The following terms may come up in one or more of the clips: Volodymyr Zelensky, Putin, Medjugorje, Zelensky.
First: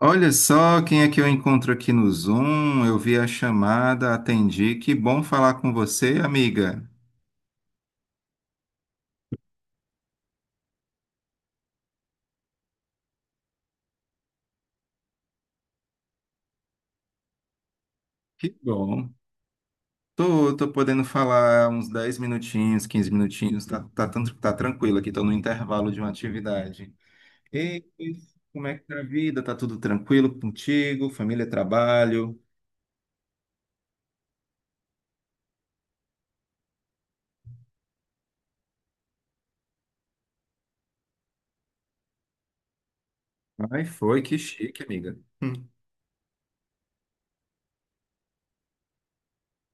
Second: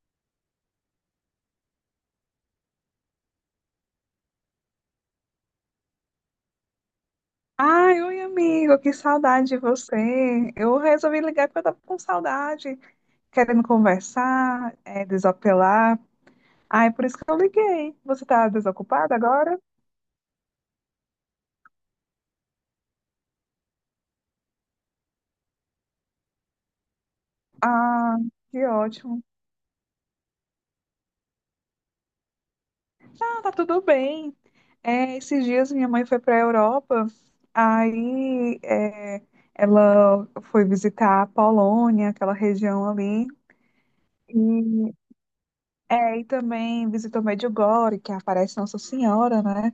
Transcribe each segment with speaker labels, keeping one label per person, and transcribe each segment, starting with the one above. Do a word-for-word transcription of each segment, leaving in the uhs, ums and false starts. Speaker 1: Olha só quem é que eu encontro aqui no Zoom. Eu vi a chamada, atendi. Que bom falar com você, amiga.
Speaker 2: Ai, oi, amigo, que saudade de você. Eu resolvi ligar porque eu tava com saudade, querendo conversar, é, desapelar. Ai, por isso que eu liguei. Você tá
Speaker 1: Que bom.
Speaker 2: desocupada agora?
Speaker 1: Tô, tô podendo falar uns dez minutinhos, quinze minutinhos. Tá, tá, tran- tá tranquilo aqui, tô no intervalo de uma atividade. E
Speaker 2: Ah,
Speaker 1: como
Speaker 2: que
Speaker 1: é que tá a
Speaker 2: ótimo.
Speaker 1: vida? Tá tudo tranquilo contigo? Família, trabalho?
Speaker 2: Ah, tá tudo bem. É, esses dias minha mãe foi para a Europa, aí é, ela foi visitar a Polônia, aquela região ali.
Speaker 1: Ai, foi, que chique,
Speaker 2: E,
Speaker 1: amiga. Hum.
Speaker 2: é, e também visitou Medjugorje, que aparece Nossa Senhora, né?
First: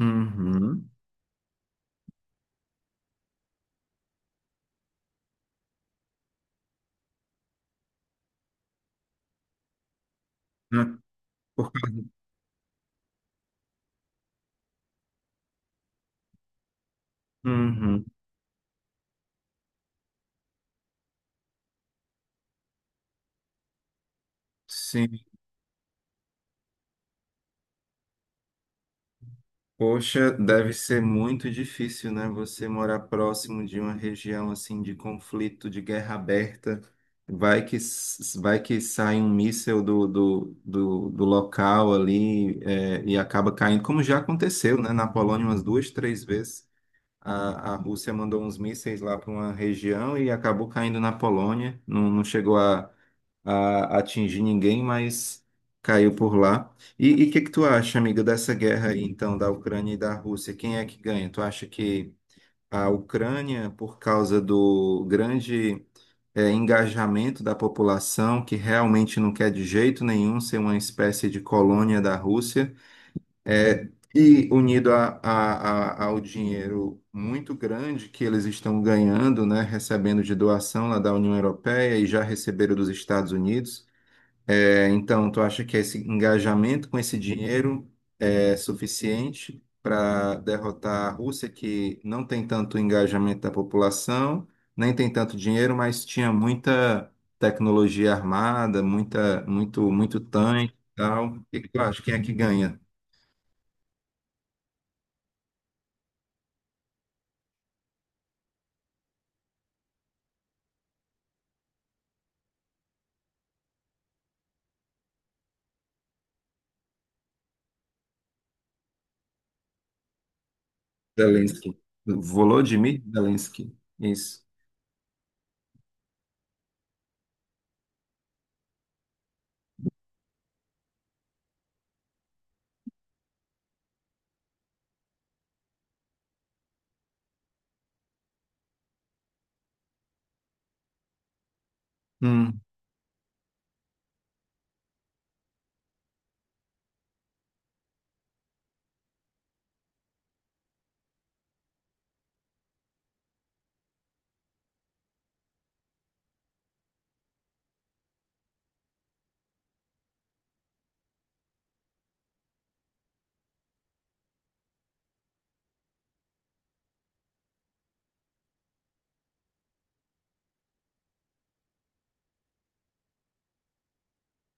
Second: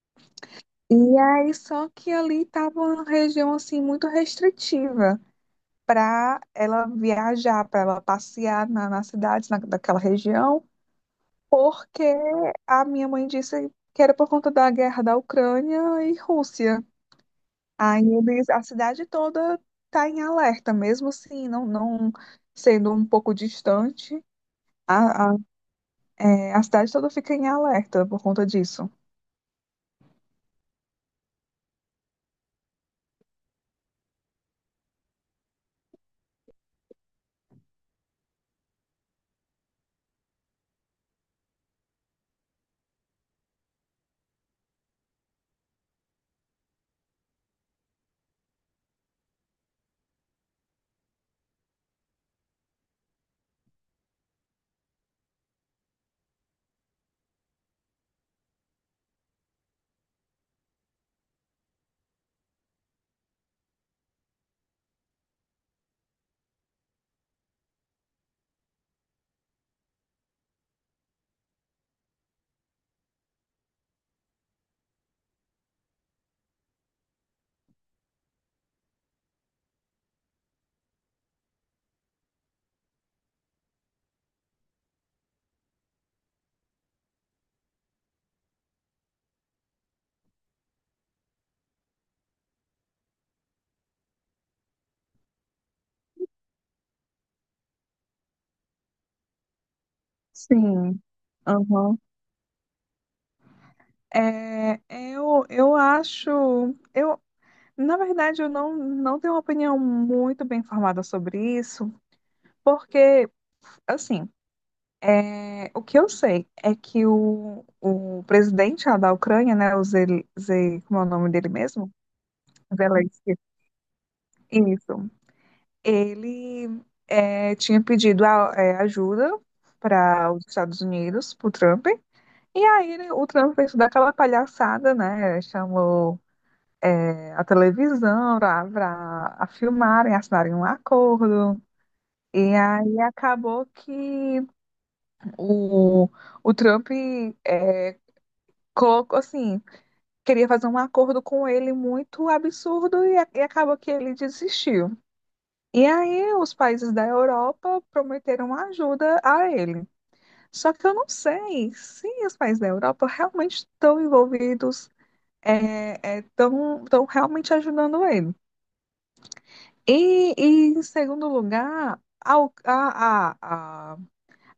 Speaker 1: Uhum.
Speaker 2: E aí, só que ali estava uma região assim muito restritiva para ela viajar, para ela passear na, na cidade, na, daquela região,
Speaker 1: Ah, por-
Speaker 2: porque a minha mãe disse que era por conta da guerra da Ucrânia e Rússia. Aí
Speaker 1: Uhum.
Speaker 2: eles, a cidade toda está em alerta, mesmo assim, não, não sendo um pouco distante,
Speaker 1: Sim.
Speaker 2: a, a, é, a cidade toda fica em alerta por conta disso.
Speaker 1: Poxa, deve ser muito difícil, né? Você morar próximo de uma região assim de conflito, de guerra aberta. Vai que, s- vai que sai um míssil do, do, do, do local ali, é, e acaba caindo, como já aconteceu, né? Na Polônia umas duas, três vezes. A, a Rússia mandou uns mísseis lá para uma região e acabou caindo na Polônia. Não, não chegou a, a atingir ninguém, mas caiu por lá. E o que que tu acha, amiga, dessa guerra aí, então, da Ucrânia e da Rússia? Quem é que ganha? Tu acha que a Ucrânia, por causa do grande eh, engajamento da população, que realmente não quer de jeito nenhum ser uma espécie de colônia da Rússia, é, e unido a, a- a- ao dinheiro muito grande que eles estão ganhando, né, recebendo de doação lá da União Europeia e já receberam dos Estados Unidos. É, então, tu acha que esse engajamento com esse dinheiro é suficiente para derrotar a Rússia, que não tem tanto engajamento da população, nem tem tanto dinheiro, mas tinha muita tecnologia armada, muita, muito, muito tanque e
Speaker 2: Sim.
Speaker 1: tal. O que que tu
Speaker 2: Aham.
Speaker 1: acha? Quem é que ganha?
Speaker 2: É, é, eu, eu acho, eu, na verdade, eu não, não tenho uma opinião muito bem formada sobre isso, porque, assim, é, o que eu sei é que o, o presidente lá da Ucrânia, né, o Zel, Ze- como é o nome dele
Speaker 1: Zelensky.
Speaker 2: mesmo?
Speaker 1: Volodymyr
Speaker 2: Zelensky.
Speaker 1: Zelensky. Isso.
Speaker 2: Isso. Ele é, tinha pedido a- é, ajuda para os Estados Unidos, para o Trump. E aí ele- o Trump fez toda aquela palhaçada, né? Chamou é, a televisão para a filmarem, assinarem um acordo. E
Speaker 1: Hum,
Speaker 2: aí acabou que o, o Trump é, Coco, assim, queria fazer um acordo com ele muito absurdo e, a- e acabou que ele desistiu. E aí os países da Europa prometeram ajuda a ele. Só que eu não sei se os países da Europa realmente estão envolvidos, é, estão, estão realmente ajudando ele. E, e, em segundo lugar, a, U- a, a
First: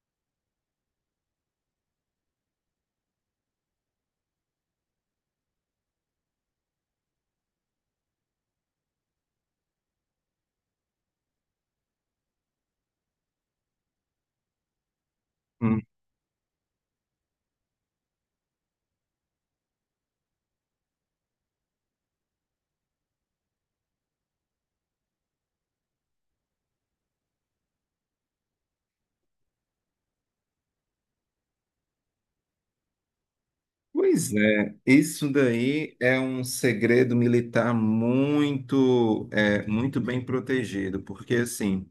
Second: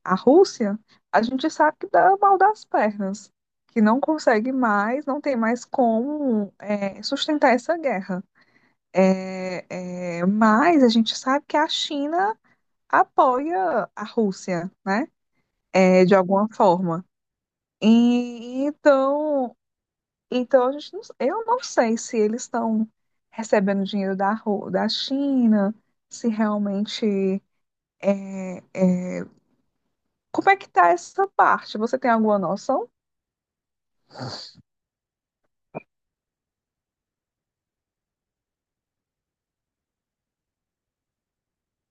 Speaker 2: a Rússia, a gente sabe que dá mal das pernas, que não consegue mais, não tem mais como é, sustentar essa guerra. É, é, mas a gente sabe que a China apoia a Rússia, né?
Speaker 1: hum.
Speaker 2: É, de alguma forma. E, então, então a gente não- eu não sei se eles estão recebendo dinheiro da, Ru- da China, se realmente. é, Como é que tá essa parte? Você tem alguma noção?
Speaker 1: Pois é, isso daí é um segredo militar muito, é, muito bem protegido, porque assim,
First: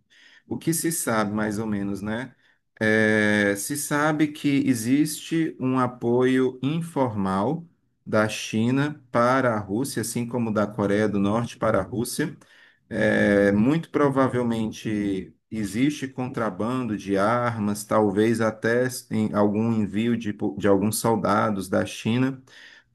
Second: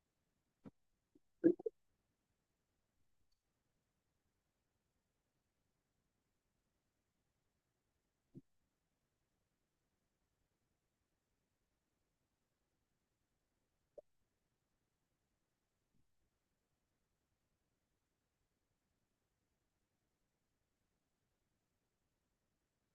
Speaker 1: o que se sabe mais ou menos, né? É, se sabe que existe um apoio informal da China para a Rússia, assim como da Coreia do Norte para a Rússia. É, muito provavelmente existe contrabando de armas, talvez até em algum envio de, po- de alguns soldados da China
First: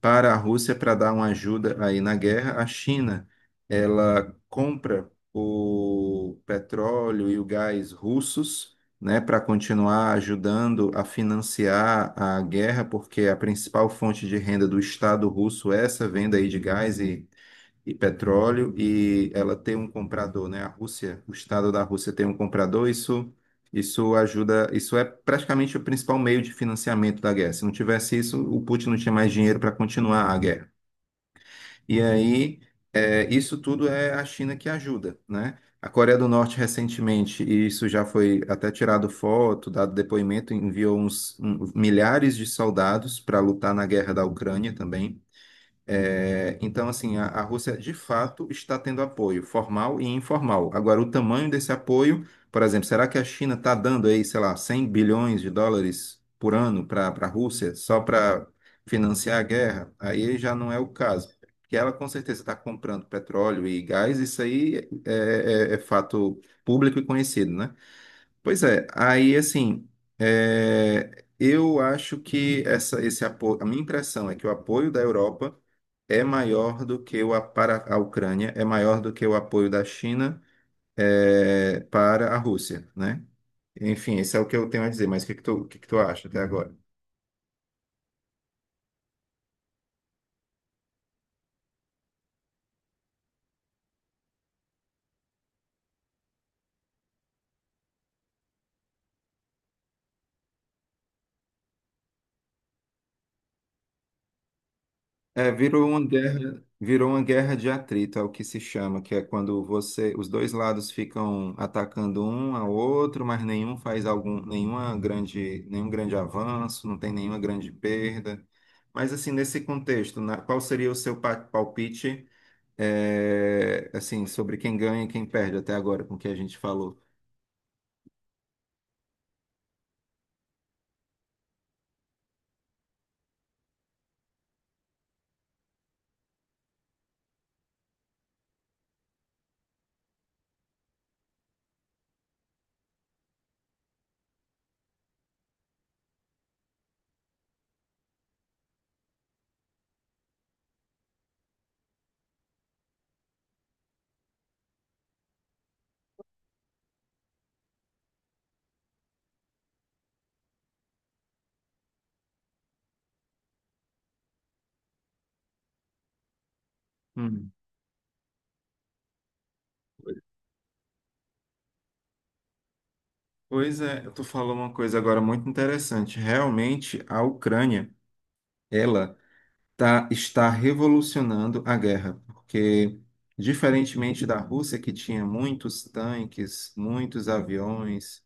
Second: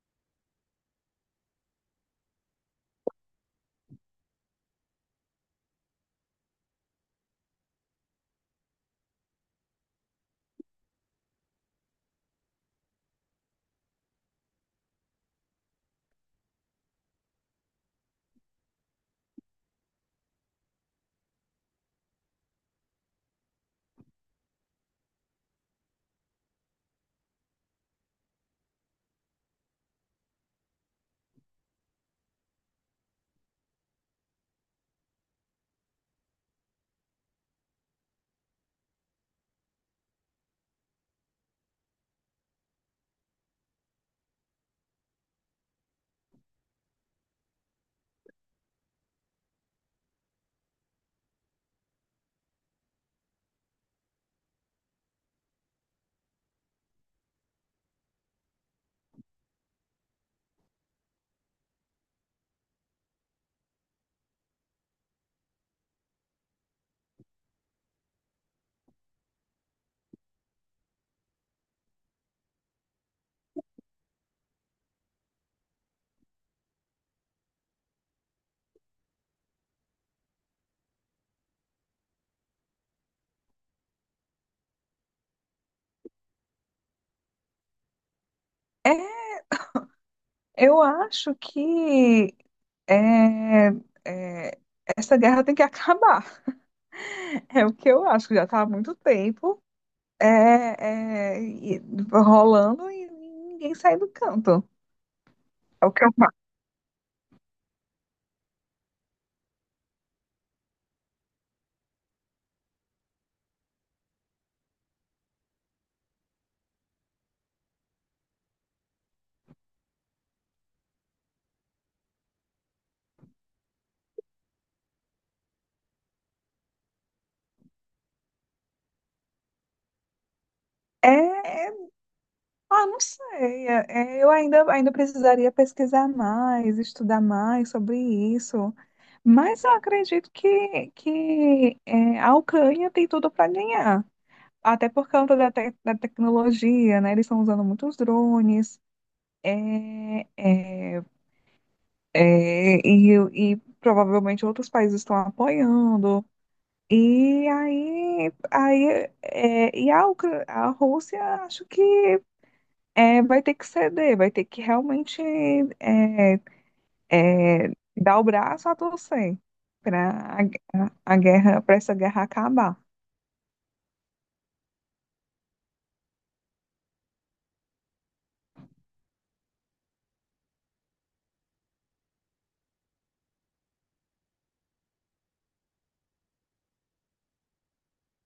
Speaker 1: para a Rússia para dar uma ajuda aí na guerra. A China, ela compra o petróleo e o gás russos, né, para continuar ajudando a financiar a guerra, porque a principal fonte de renda do Estado russo é essa venda aí de gás e petróleo e ela tem um comprador, né? A Rússia, o Estado da Rússia tem um comprador, isso isso ajuda, isso é praticamente o principal meio de financiamento da guerra. Se não tivesse isso, o Putin não tinha mais dinheiro para continuar a guerra. E aí, é, isso tudo é a China que ajuda, né? A Coreia do Norte recentemente, e isso já foi até tirado foto, dado depoimento, enviou uns um, milhares de soldados para lutar na guerra da Ucrânia também. É, então, assim, a, a Rússia de fato está tendo apoio formal e informal. Agora, o tamanho desse apoio, por exemplo, será que a China está dando aí, sei lá, cem bilhões de dólares por ano para a Rússia só para financiar a guerra? Aí já não é o caso. Que ela com certeza está comprando petróleo e gás, isso aí é, é é fato público e conhecido, né? Pois é, aí assim, é, eu acho que essa, esse apoio, a minha impressão é que o apoio da Europa é maior do que o a- para a Ucrânia, é maior do que o apoio da China, é, para a Rússia, né? Enfim, esse é o que eu tenho a dizer, mas o que que tu, o que que tu acha até agora?
Speaker 2: Eu acho que é, é, essa guerra tem que acabar. É o que eu acho, que já está há muito tempo é, é, e- rolando e ninguém sai do canto.
Speaker 1: É,
Speaker 2: É
Speaker 1: virou
Speaker 2: o
Speaker 1: uma
Speaker 2: que eu acho.
Speaker 1: guerra, virou uma guerra de atrito, é o que se chama, que é quando você, os dois lados ficam atacando um ao outro, mas nenhum faz algum, nenhuma grande, nenhum grande avanço, não tem nenhuma grande perda. Mas assim, nesse contexto, na- qual seria o seu pa- palpite, é, assim, sobre quem ganha e quem perde até agora com o que a gente falou?
Speaker 2: É, ah, não sei. É, é, eu ainda, ainda precisaria pesquisar mais, estudar mais sobre isso. Mas eu acredito que, que é, a Ucrânia tem tudo para ganhar. Até por conta da, te- da tecnologia, né? Eles estão usando muitos drones. É, é, é, e, e provavelmente outros países estão apoiando. E aí, aí é, e a, Ucra- A Rússia acho que é, vai ter que ceder, vai ter que realmente é,
Speaker 1: Hum.
Speaker 2: é, dar o braço a torcer para a, a guerra, para essa guerra acabar.
Speaker 1: Pois é, tu falou uma coisa agora muito interessante. Realmente, a Ucrânia, ela tá, está revolucionando a guerra, porque, diferentemente da Rússia, que tinha muitos tanques, muitos aviões,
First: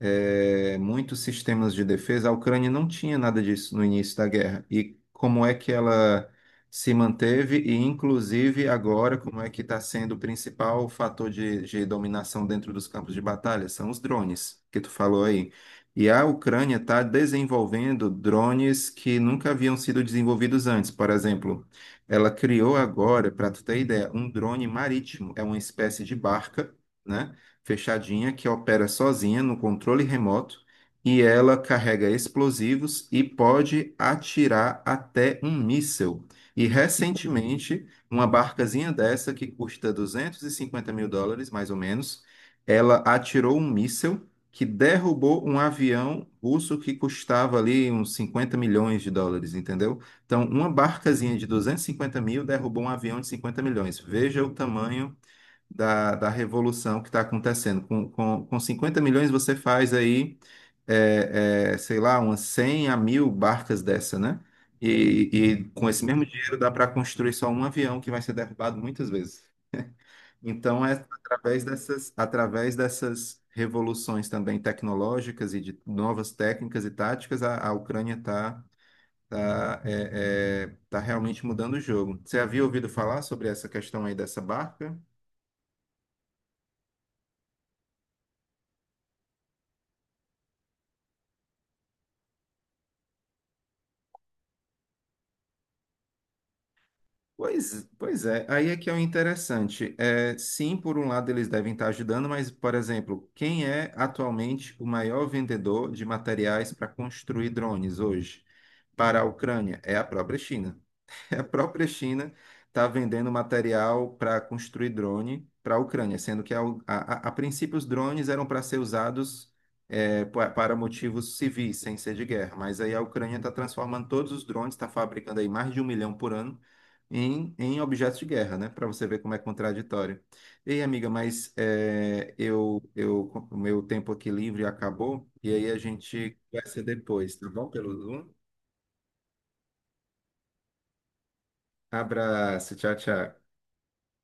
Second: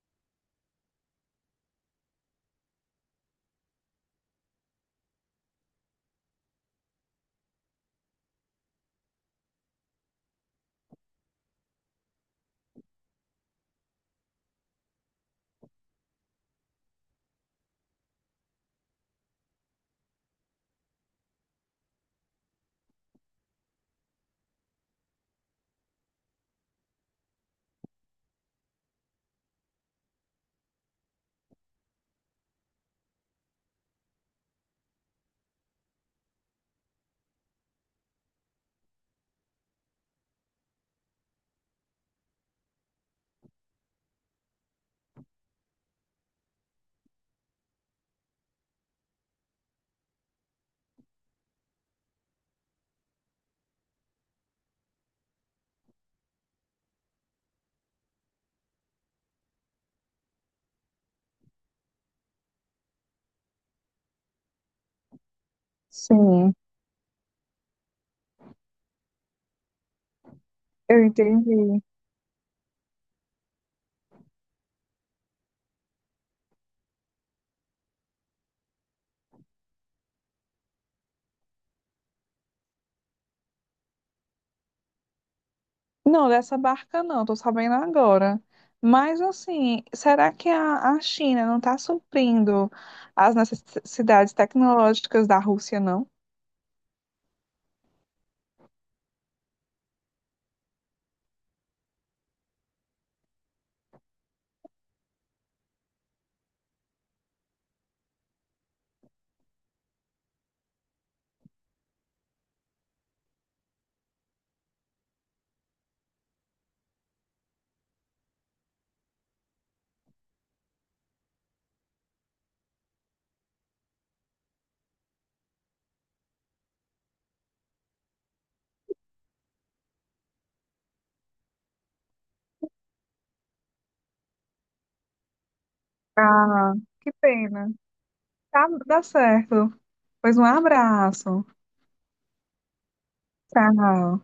Speaker 1: é, muitos sistemas de defesa. A Ucrânia não tinha nada disso no início da guerra. E como é que ela se manteve e, inclusive, agora, como é que está sendo o principal fator de, de dominação dentro dos campos de batalha? São os drones, que tu falou aí. E a Ucrânia está desenvolvendo drones que nunca haviam sido desenvolvidos antes. Por exemplo, ela criou agora, para tu ter ideia, um drone marítimo. É uma espécie de barca, né, fechadinha, que opera sozinha no controle remoto e ela carrega explosivos e pode atirar até um míssil. E recentemente, uma barcazinha dessa que custa duzentos e cinquenta mil dólares, mais ou menos, ela atirou um míssil que derrubou um avião russo que custava ali uns cinquenta milhões de dólares, entendeu? Então, uma barcazinha de duzentos e cinquenta mil derrubou um avião de cinquenta milhões. Veja o tamanho da, da revolução que está acontecendo. Com, com, com cinquenta milhões você faz aí, é, é, sei lá, umas cem a mil barcas dessa, né? E, e com esse mesmo
Speaker 2: Sim,
Speaker 1: dinheiro dá para construir só um avião que vai ser derrubado muitas vezes. Então é
Speaker 2: eu
Speaker 1: através
Speaker 2: entendi.
Speaker 1: dessas, através dessas revoluções também tecnológicas e de novas técnicas e táticas, a, a Ucrânia está tá, tá, é, é, tá realmente mudando o jogo. Você havia ouvido falar sobre essa questão aí dessa barca?
Speaker 2: Não, dessa barca não, tô sabendo agora. Mas assim, será que a, a China não está suprindo as necessidades tecnológicas da Rússia, não?
Speaker 1: Pois, pois é, aí é que é o interessante. É, sim, por um lado eles devem estar ajudando, mas, por exemplo, quem é atualmente o maior vendedor de materiais para construir drones hoje para a Ucrânia? É a própria China. A própria China está vendendo material para construir drone para a Ucrânia, sendo que a, a, a princípio os drones eram para ser usados eh, pa- para motivos civis, sem ser de guerra. Mas aí a Ucrânia está transformando todos os drones, está fabricando aí mais de um milhão por ano em, em objetos de guerra, né? Para você ver como é contraditório. Ei, amiga, mas eh, eu, eu, o meu tempo aqui livre acabou, e aí a gente
Speaker 2: Ah,
Speaker 1: conversa
Speaker 2: que
Speaker 1: depois, tá bom?
Speaker 2: pena.
Speaker 1: Pelo Zoom.
Speaker 2: Tá, dá certo. Pois um abraço.
Speaker 1: Abraço, tchau, tchau.
Speaker 2: Tchau.